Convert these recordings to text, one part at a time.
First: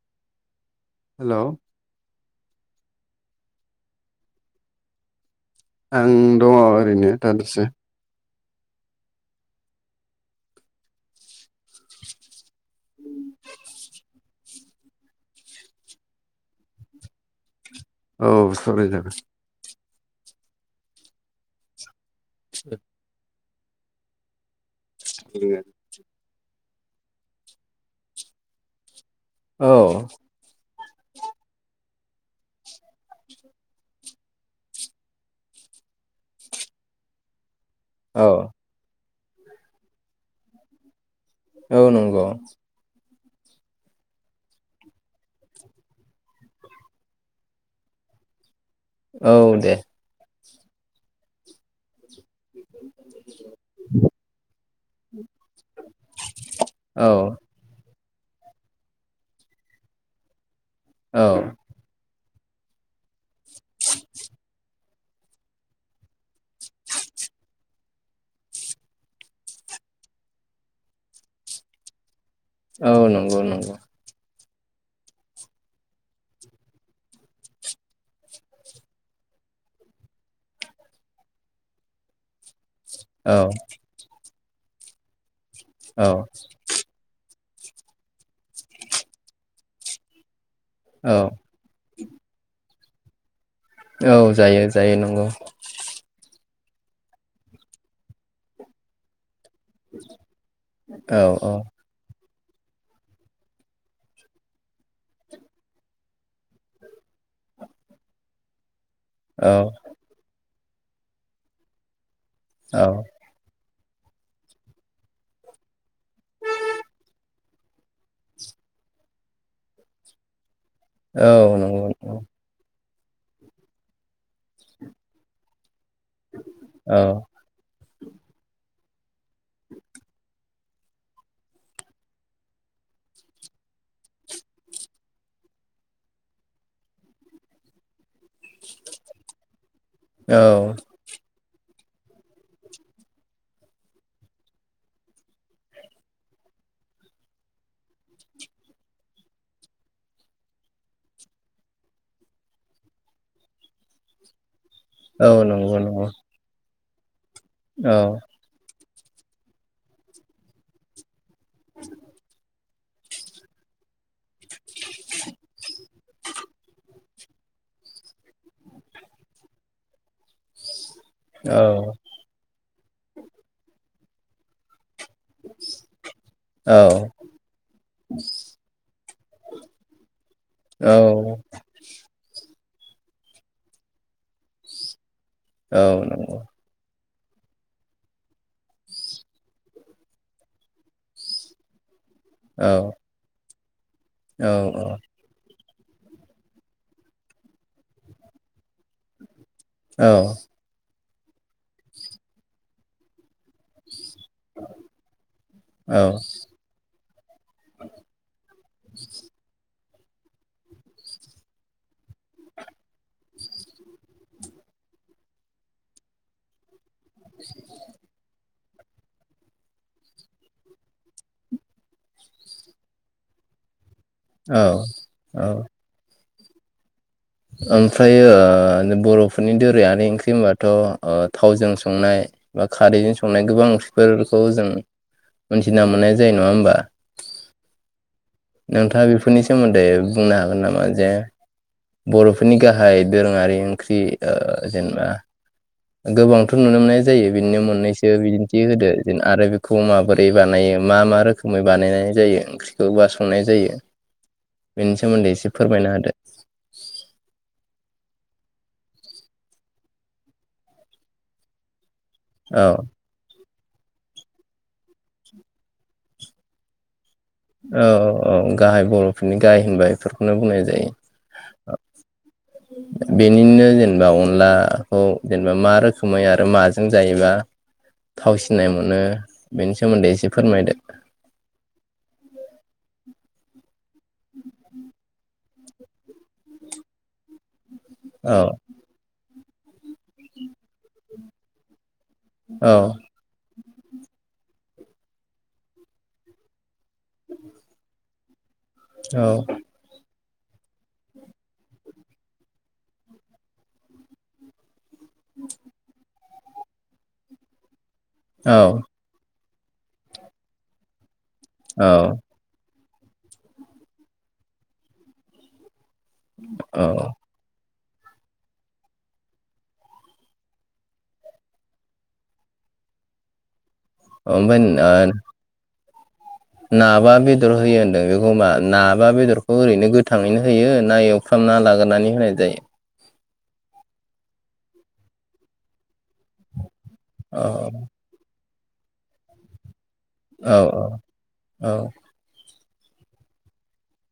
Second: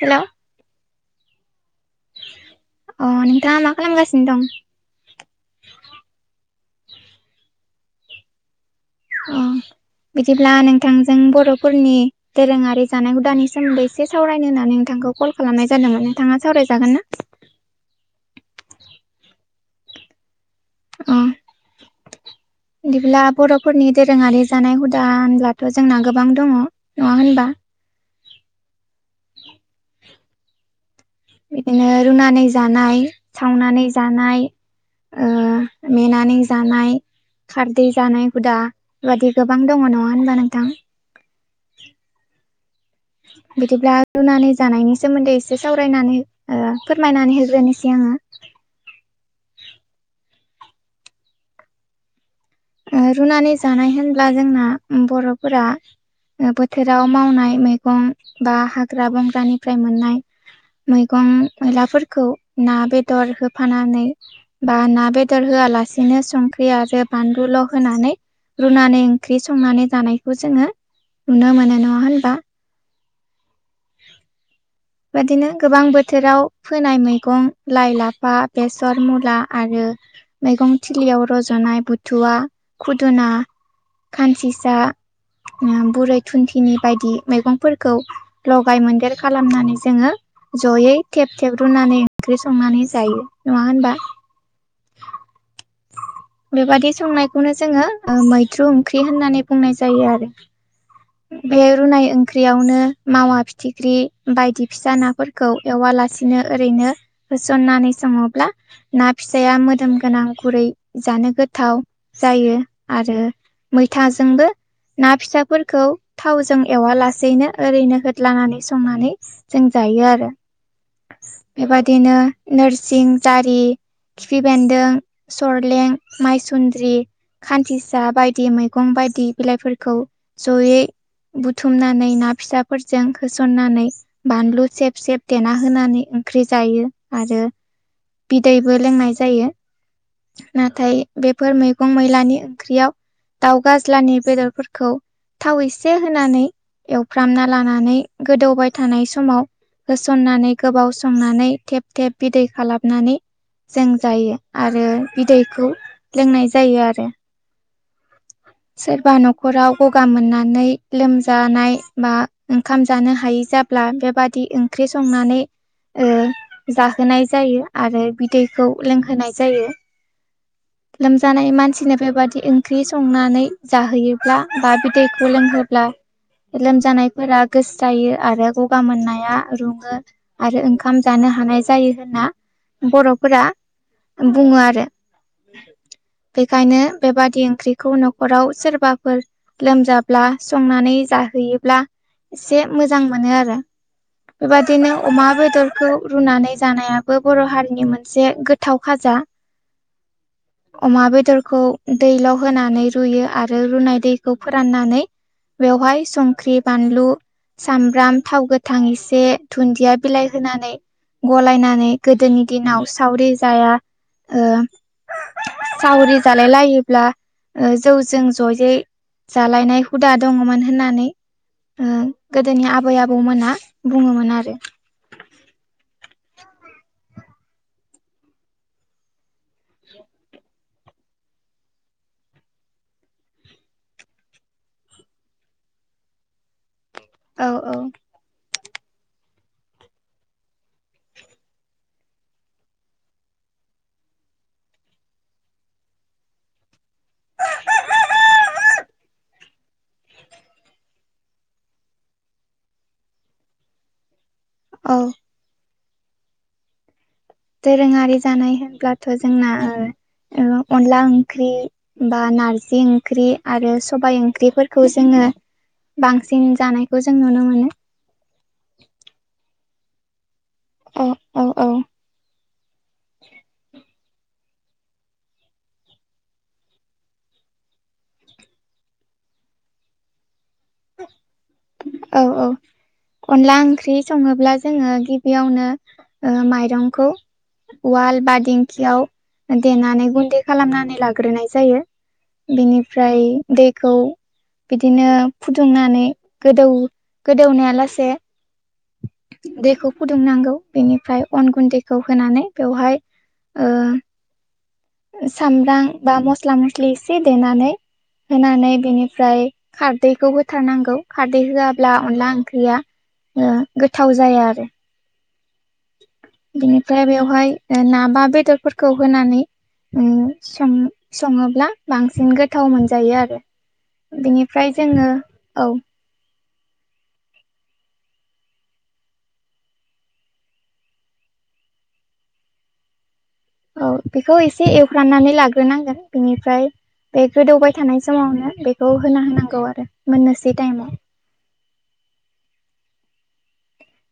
Hello hello अ नोंथाङा मा खालामगासिनो दं आं दङ ओरैनो दादसे अ बिदिब्ला नोंथांजों बर'फोरनि दोरोङारि जानाय हुदानि सोमोन्दै एसे सावरायनो होन्नानै नोंथांखौ कल खालामनाय जादोंमोन नोंथाङा सावरायजागोन ना औ सावराय जागोन अ बिदिब्ला बर'फोरनि दोरोङारि जानाय हुदा होनब्लाथ' जोंना गोबां दङ नङा होनबा औ बिदिनो रुनानै जानाय सावनानै जानाय ओ मेनानै जानाय खारदै जानाय औ हुदा बे बादि गोबां दङ नङा होनबा नोंथां औ नंगौ बिदिब्ला रुनानै जानायनि सोमोन्दै एसे सावरायनानै ओ फोरमायनानै हग्रोनोसै आङो औ दे रुनानै जानाय होनब्ला जोंना बर'फोरा बोथोराव औ मावनाय मैगं बा हाग्रा बंग्रानिफ्राय मोननाय औ मैगं मैलाफोरखौ ना बेदर होफानानै बा ना बेदर होआलासिनो सं बे आ बान ज' होनानै रुनानै ओंख्रि संनानै जानायखौ जोङो नुनो मोनो नङा होनबा औ नंगौ नंगौ बेादिनो गोबां बोथोराव फोनाय मैगं लाइ लाफा बेसर मुला आरो मैगं थिलियाव रज'नाय बुथुवा खुदुना औ खानसिसा ओ औ बुरै थुन्थिनि बायदि मैगंफोरखौ लगाय मोनदेर खालामनानै जोङो जयै औ थेब थेब रुनानै ओंख्रि संनानै जायो नङा होनबा औ जायो जायो नंगौ बेबादि संनायखौनो जोंङो ओ मैद्रु ओंख्रि होननानै बुंनाय जायो आरो औ औ बे रुनाय ओं फिख्रियावनो मावा फिथिख्रि बायदि फिसा नाफोरखौ एवालासिनो ओरैनो होसननानै सङोब्ला ना औ फिसाया मोदोम गोनां गुरै जानो गोथाव जायो औ आरो मैथाजोंबो ना फिसाफोरखौ थावजों एवा लासेैनो ओरैनो होदलानानै संनानै जों जायो आरो औ नंगौ बेबादिनो नंगौ नोरसिं जारि खिफि बेन्दों सरलें माइसुन्द्रि औ खान्थिसा बायदि मैगं बायदि बिलाइफोरखौ जयै बुथुमनानै ना फिसाफोरजों होसननानै बानलु सेब सेब देना होनानै ओंख्रि जायो आरो बिदैबो लोंनाय जायो औ नाथाय बेफोर मैगं मैलानि ओंख्रियाव दाउ गाज्लानि बेदरफोरखौ थावै एसे होनानै एवफ्रामना लानानै गोदौबाय थानाय समाव होसननानै गोबाव संनानै थेब थेब बिदै खालामनानै जों जायो आरो औ बिदैखौ नंगौ नंगौ लोंनाय जायो आरो औ सोरबा न'खराव गगा मोननानै लोमजानाय बा ओंखाम जानो हायै जाब्ला बेबादि ओंख्रि संनानै ओ जा होनाय जायो आरो बिदैखौ लोंहोनाय जायो लोमजानाय औ मानसिनो बेबादि ओंख्रि संनानै जाहैयोब्ला बा बिदैखौ लों ब्ला औ लोमजानायफोरा गोस जायो आरो गगा मोननाया रुङो आरो औ ओंखाम जानो हानाय जायो होनना बर'फोरा बुंङो आरो नंगौ बेखायनो बेबादि ओंख्रिखौ न'खराव सोरबाफोर लोमजाब्ला संनानै जाहोयोब्ला एसे औ मोजां मोनो आरो औ बेबादिनो अमा बेदर खौ रुनानै जानायाबो बर' हारिनि मोनसे गोथाव खाजा औ अमा बेदरखौ दैल' होनानै रुयो आरो रुनाय दैखौ फोराननानै बेवहाय संख्रि बानलु सामब्राम थाव गोथां एसे दुन्दिया बिलाइ होनानै गलायनानै गोदोनि दिनाव सावरि जाया ओ सावरि जालायलायो ब्ला जौजों ज'यै जालायनाय हुदा दंङ'मोन होननानै ओ गोदोनि आबै आबौमोना बुङोमोन आ औ औ ओमफ्राय ओ बर'फोरनि दोरोंङारि ओंख्रि होनबाथ' थावजों संनाय बा खारैजों संनाय गोबां ओंख्रिफोरखौ जों मोनथिना मोननाय जायो नङा होमबा औ औ नोंथांङा बेफोरनि सोमोन्दै बुंनो हागोन नामा जे बर'फोरनि गाहाय दोरोंङारि ओंख्रि ओ जेनेबा गोबांथ' नुनो मोननाय जायो बिनिनो मोननैसो बिदिन्थि होदो आरो खौ माबोरै बानायो मा मा रोखोमै बानायनाय जायो ओंख्रिखौ बा संनाय जायो। औ बेनि सोमोन्दै एसे फोरमायना होदो। दोंरोङारि जानाय होनब्लाथ' जोंना ओ अनला ओंख्रि बा औ नार्जि ओं- ख्रि आरो सबाय ओंख्रिफोरखौ जोंङो बांसिन जानायखौ जों नुनो मोनो औ औ औ गाहाय बर'फोरनि गाहाय होनबाय बेफोर नो बुंनाय औ औ औ जायो बेनिनो जेनब- जेनबा अनलाखौ जेनेबा मा रोखोमै आरो माजों जायोबा थाव सिननाय मोनो बेनि सोमोन्दै एसे फोरमायदो। औ औ अनला ओंख्रि संङोब्ला जोङो गिबियावनो ओ माइरंखौ उवाल बा औ दिंखियाव देनानै गुन्दै खालामनानै लाग्रोनाय जायो औ बिनिफ्राय दैखौ बिदिनो फुदुंनानै गोदौ गोदौनाया लासे औ दैखौ फुदुंनांगौ बेनिफ्राय अन गुन्दैखौ होनानै बेवहाय ओ सामब्राम बा मस्ला मस्लि एसे देनानै औ होनानै बेनिफ्राय खारदैखौ होथारनांगौ खारदै औ होआब्ला अनला ओंख्रिया गोथाव जाया आरो औ बेनिफ्राय बेवहाय ना बा बेदरफोरखौ होनानै सं संङोब्ला बांसिन गोथाव मोनजायो आरो ओमफ्राय बिनिफ्राय जोंङो औ ना बा बेदर होयो होनदों बेखौ मा ना बा बेदरखौ ओरैनो गोथाङैनो होयो ना एव खांना लाग्रानै होनाय जायो? औ बेखौ एसे एवफ्राननानै लाग्रोनांगोन बेनिफ्राय बे औ गोदौबाय थानाय समावनो बेखौ होना होनांगौ आरो। मोननोसै औ औ टाइमाव औ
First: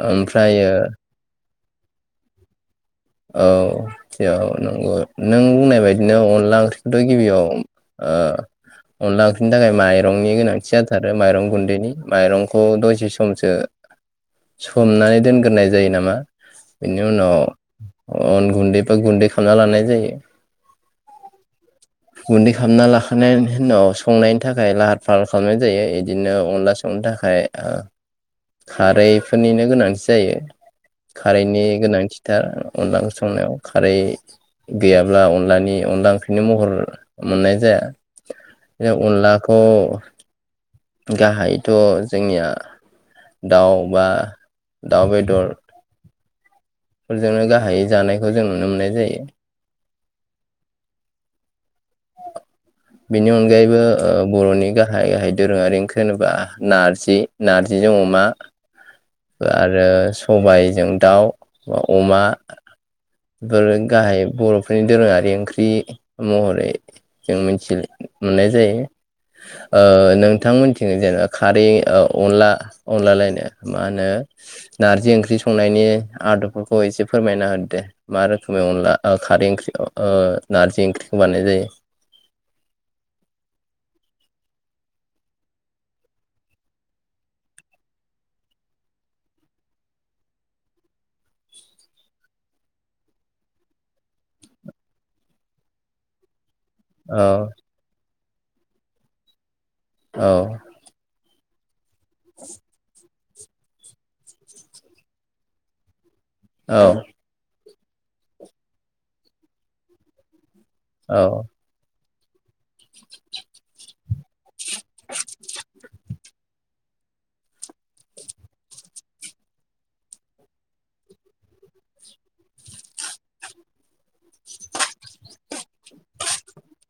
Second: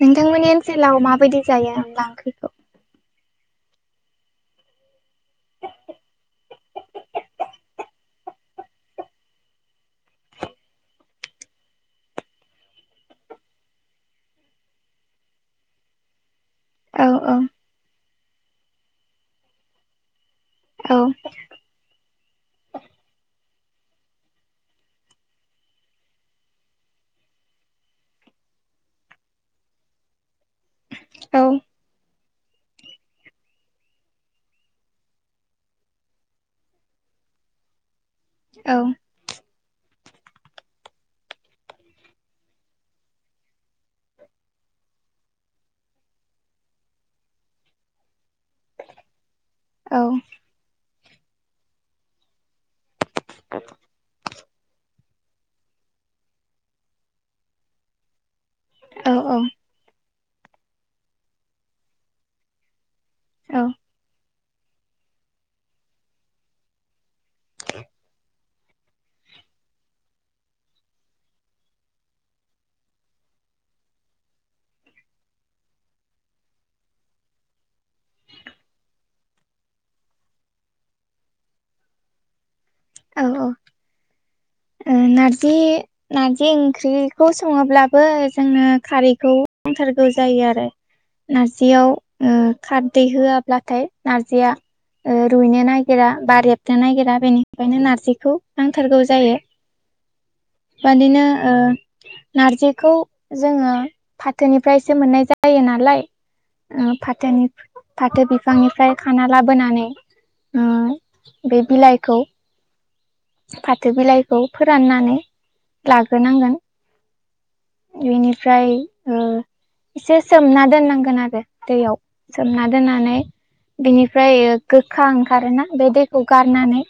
नोंथांमोननि ओमफ्रायो ओनसोलाव माबायदि जायो अनला ओंख्रिखौ? औ इयाव नंगौ नों बुंनाय बायदिनो अनला ओंख्रिखौथ' गिबियाव [unintelligible] अनला ओंख्रिनि थाखाय माइरंनि गोनांथि जाथारो माइरं गुन्दैनि माइरंखौ दसे समसो [unintelligible] सोमनानै दोनग्रोनाय जायो नामा औ बेनि औ उनाव अन गुन्दै बा गुन्दै खालामना लानाय जायो औ गुन्दै खालामना लाखांनायनि उनाव संनायनि थाखाय लाहार फाहार खालामनाय जायो बिदिनो अनला संनो थाखाय खारैफोरनिनो गोनांथि जायो खारैनि गोनांथि थार [unintelligible] अनदलासंनायाव खारै गैयाब्ला अनलानि अनला ओंख्रिनि महर मोननाय औ जाया अनलाखौ गाहायथ' जोंनिया दाउ बा दाउ बेदर फोरजोंनो गाहायै जानायखौ जों नुनो मोननाय जायो औ बेनि अनगायैबो ओ बर'नि गाहाय गाहाय दोरोङारि ओंख्रि होनोब्ला नारजि नार्जिजों अमा औ आरो सबायजों दाउ बा अमा औ बेफोरो औ गाहाय बर'फोरनि दोरोङारि ओंख्रि महरै जों मि [unintelligible] मोननाय जायो ओ नोंथां मोननिथिं जेनेबा खारै अनला अनलालायनो मा होनो नारजि ओंख्रि संनायनि आदबफोरखौ एसे फोरमायना होदोदे मा रोखोमै अनला खारै ओंख्रि नारजि ओंख्रिखौ बानायनाय जायो औ औ नारजि नारजि ओंख्रिखौ सङोब्लाबो जोङो खारैखौ नंथारगौ जायो आरो नार्जियाव खारदै होआब्लाथाय नार्जिया ओ‌रुइनो नागिरा बा रेबनो नागिरा औ बेनिफ्रायनो नारजिखौ नांथारगौ जायो औ बादिनो नारजिखौ जोङो फाथोनिफ्रायसो मोननाय जायो नालाय औ ओ‌ फाथोनि फाथो बिफांनिफ्राय खाना लाबोनानै ओ औ बे बिलाइखौ फाथो बिलाइखौ फोराननानै लाग बेखौ नांगोन बेनिफ्राय एसे सोमना दोननांगोन आरो दैयाव सोमना दोननानै बिनिफ्राय ओ गोखा ओंखारोना बे दैखौ गारनानै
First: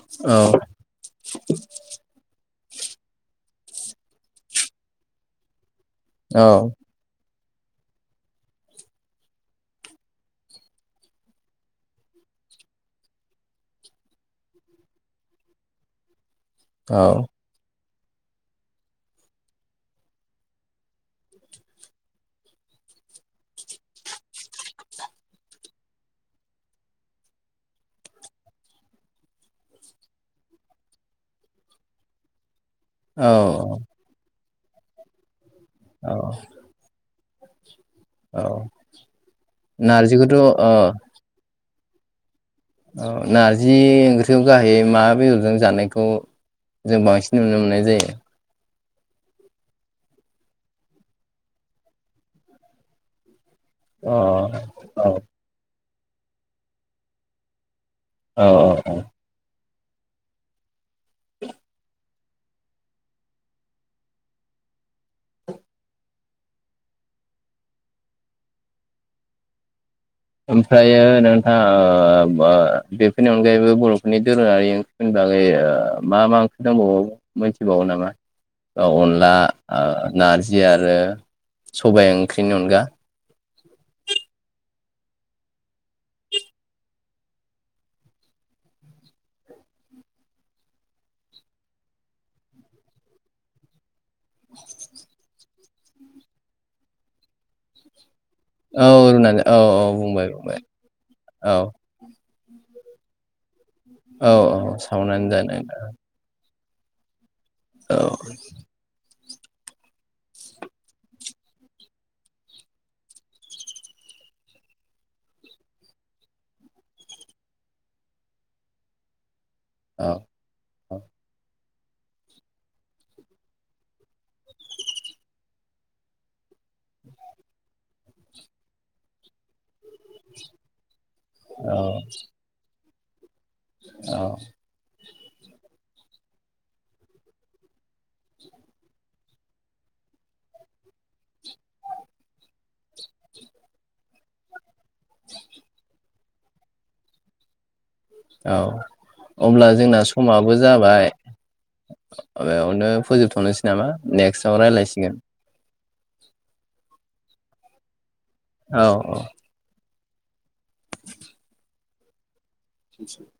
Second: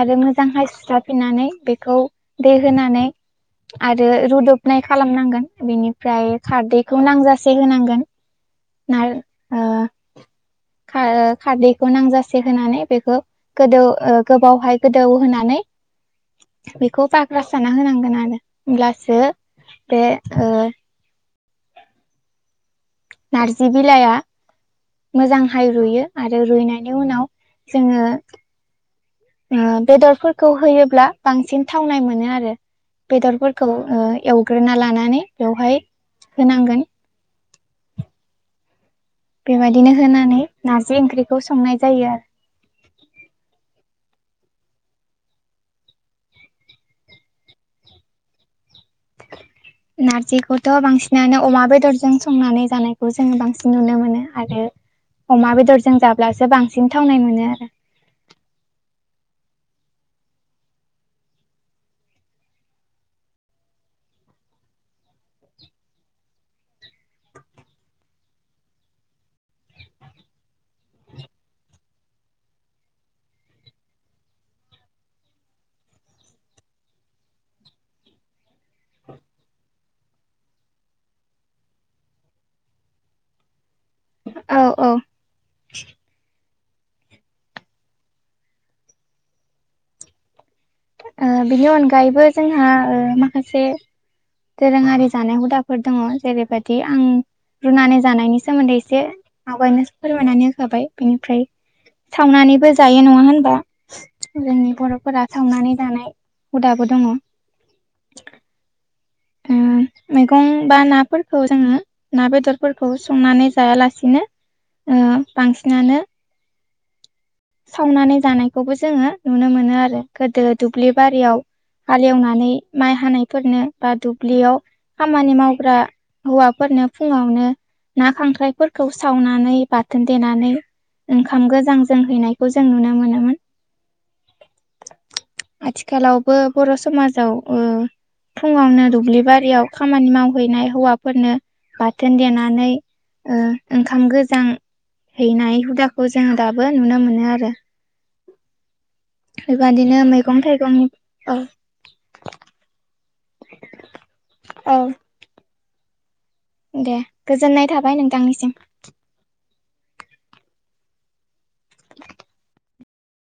आरो मोजांहाय सुसराफिननानै बे खौ दै होनानै आरो रुदबनाय खालामनांगोन बेनि ओमफ्राय खारदैखौ नांजासे होनांगोन नार ओ खारद खारदैखौ नांजासे होनानै बेखौ गोदौ गोबावहाय गोदौ होनानै बेखौ औ फाक्रास साना होनांगोन आरो होमब्लासो बे नार्जि बिलाइआ मोजांहाय रुयो आरो रुइनायनि उनाव जोङो बेदरफोरखौ होयोब्ला बांसिन थावनाय मोनो आरो औ बेदरफोरखौ एवग्रोना लानानै बेवहाय औ होनांगोन औ बेबायदिनो नारजिखौथ' होनानै अ नारजि ओंख्रिखौ संनाय जायो आरो औ नारजि ओंख्रियाव गाहाय मा बेदरजों जानायखौ जों बांसिन नुनो मोननाय जायो नारजिखौथ' बांसिनानो अमा बेदरजों संनानै जानायखौ जोो बांसिन नुनो अ मोनो आरो औ अमा बेदरजों जाब्लासो बांसिन थावनाय मोनो आरो औ औ औ ओमफ्रायो नोंथाङा बेफोरनि अनगायैबो बर'फोरनि दोरोङारि ओं होनबाङै मा मा ओंख्रि दंबावो मिथिबावो नामा अनला नारजि आरो सबाइ ओंख्रिनि अनगा औ औ बिनि अनगायैबो जोंहा माखासे दोरोङारि जानाय हुदा फोर दङ जेरैबायदि आं रुनानै जानायनि सोमोन्दै औ एसे रुनानै औ औ आगायनो बुंबाय फोरमायनानै बुंबाय होखाबाय बेनिफ्राय औ सावनानैबो जायो नङा होनबा औ जोंनि औ सावनानै बर'फोरा सावनानै जानो जानाय हुदाबो दङ औ ओ मैगं बा नाफोरखौ जोङो ना बेदरफोरखौ संनानै जायालासिनो ओ बांसिनानो सावनानै जानायखौबो जोङो नुनो मोनो आरो औ गोदो दुब्लि बारियाव हालेवनानै माइ हानायफोरनो बा दुब्लियाव खामानि मावग्रा हौवाफोरनो फुङावनो ना खांख्राइफोरखौ सावनानै बाथोन देनानै ओंखाम औ गोजां जों हैनायखौ जों नुनो मोनोमोन औ आथिखालावबो बर' समाजाव ओ फुंङावनो दुब्लि बारियाव खामानि मावहैनाय हौवाफोरनो बाथोन देनानै ओंखाम ओ गोजां हैनाय हुदाखौ जों दाबो नुनो मोनो आरो औ अब्ला बेबादिनो जोंना मैगं समाबो थाइगंनि जाबाय औ बेयावनो फोजोबथ'नोसै नामा नेक्स्टआव औ रायज्लायसिगोन दे गोजोननाय थाबाय नोंथांनिसिम औ औ [inaudible] एनोसै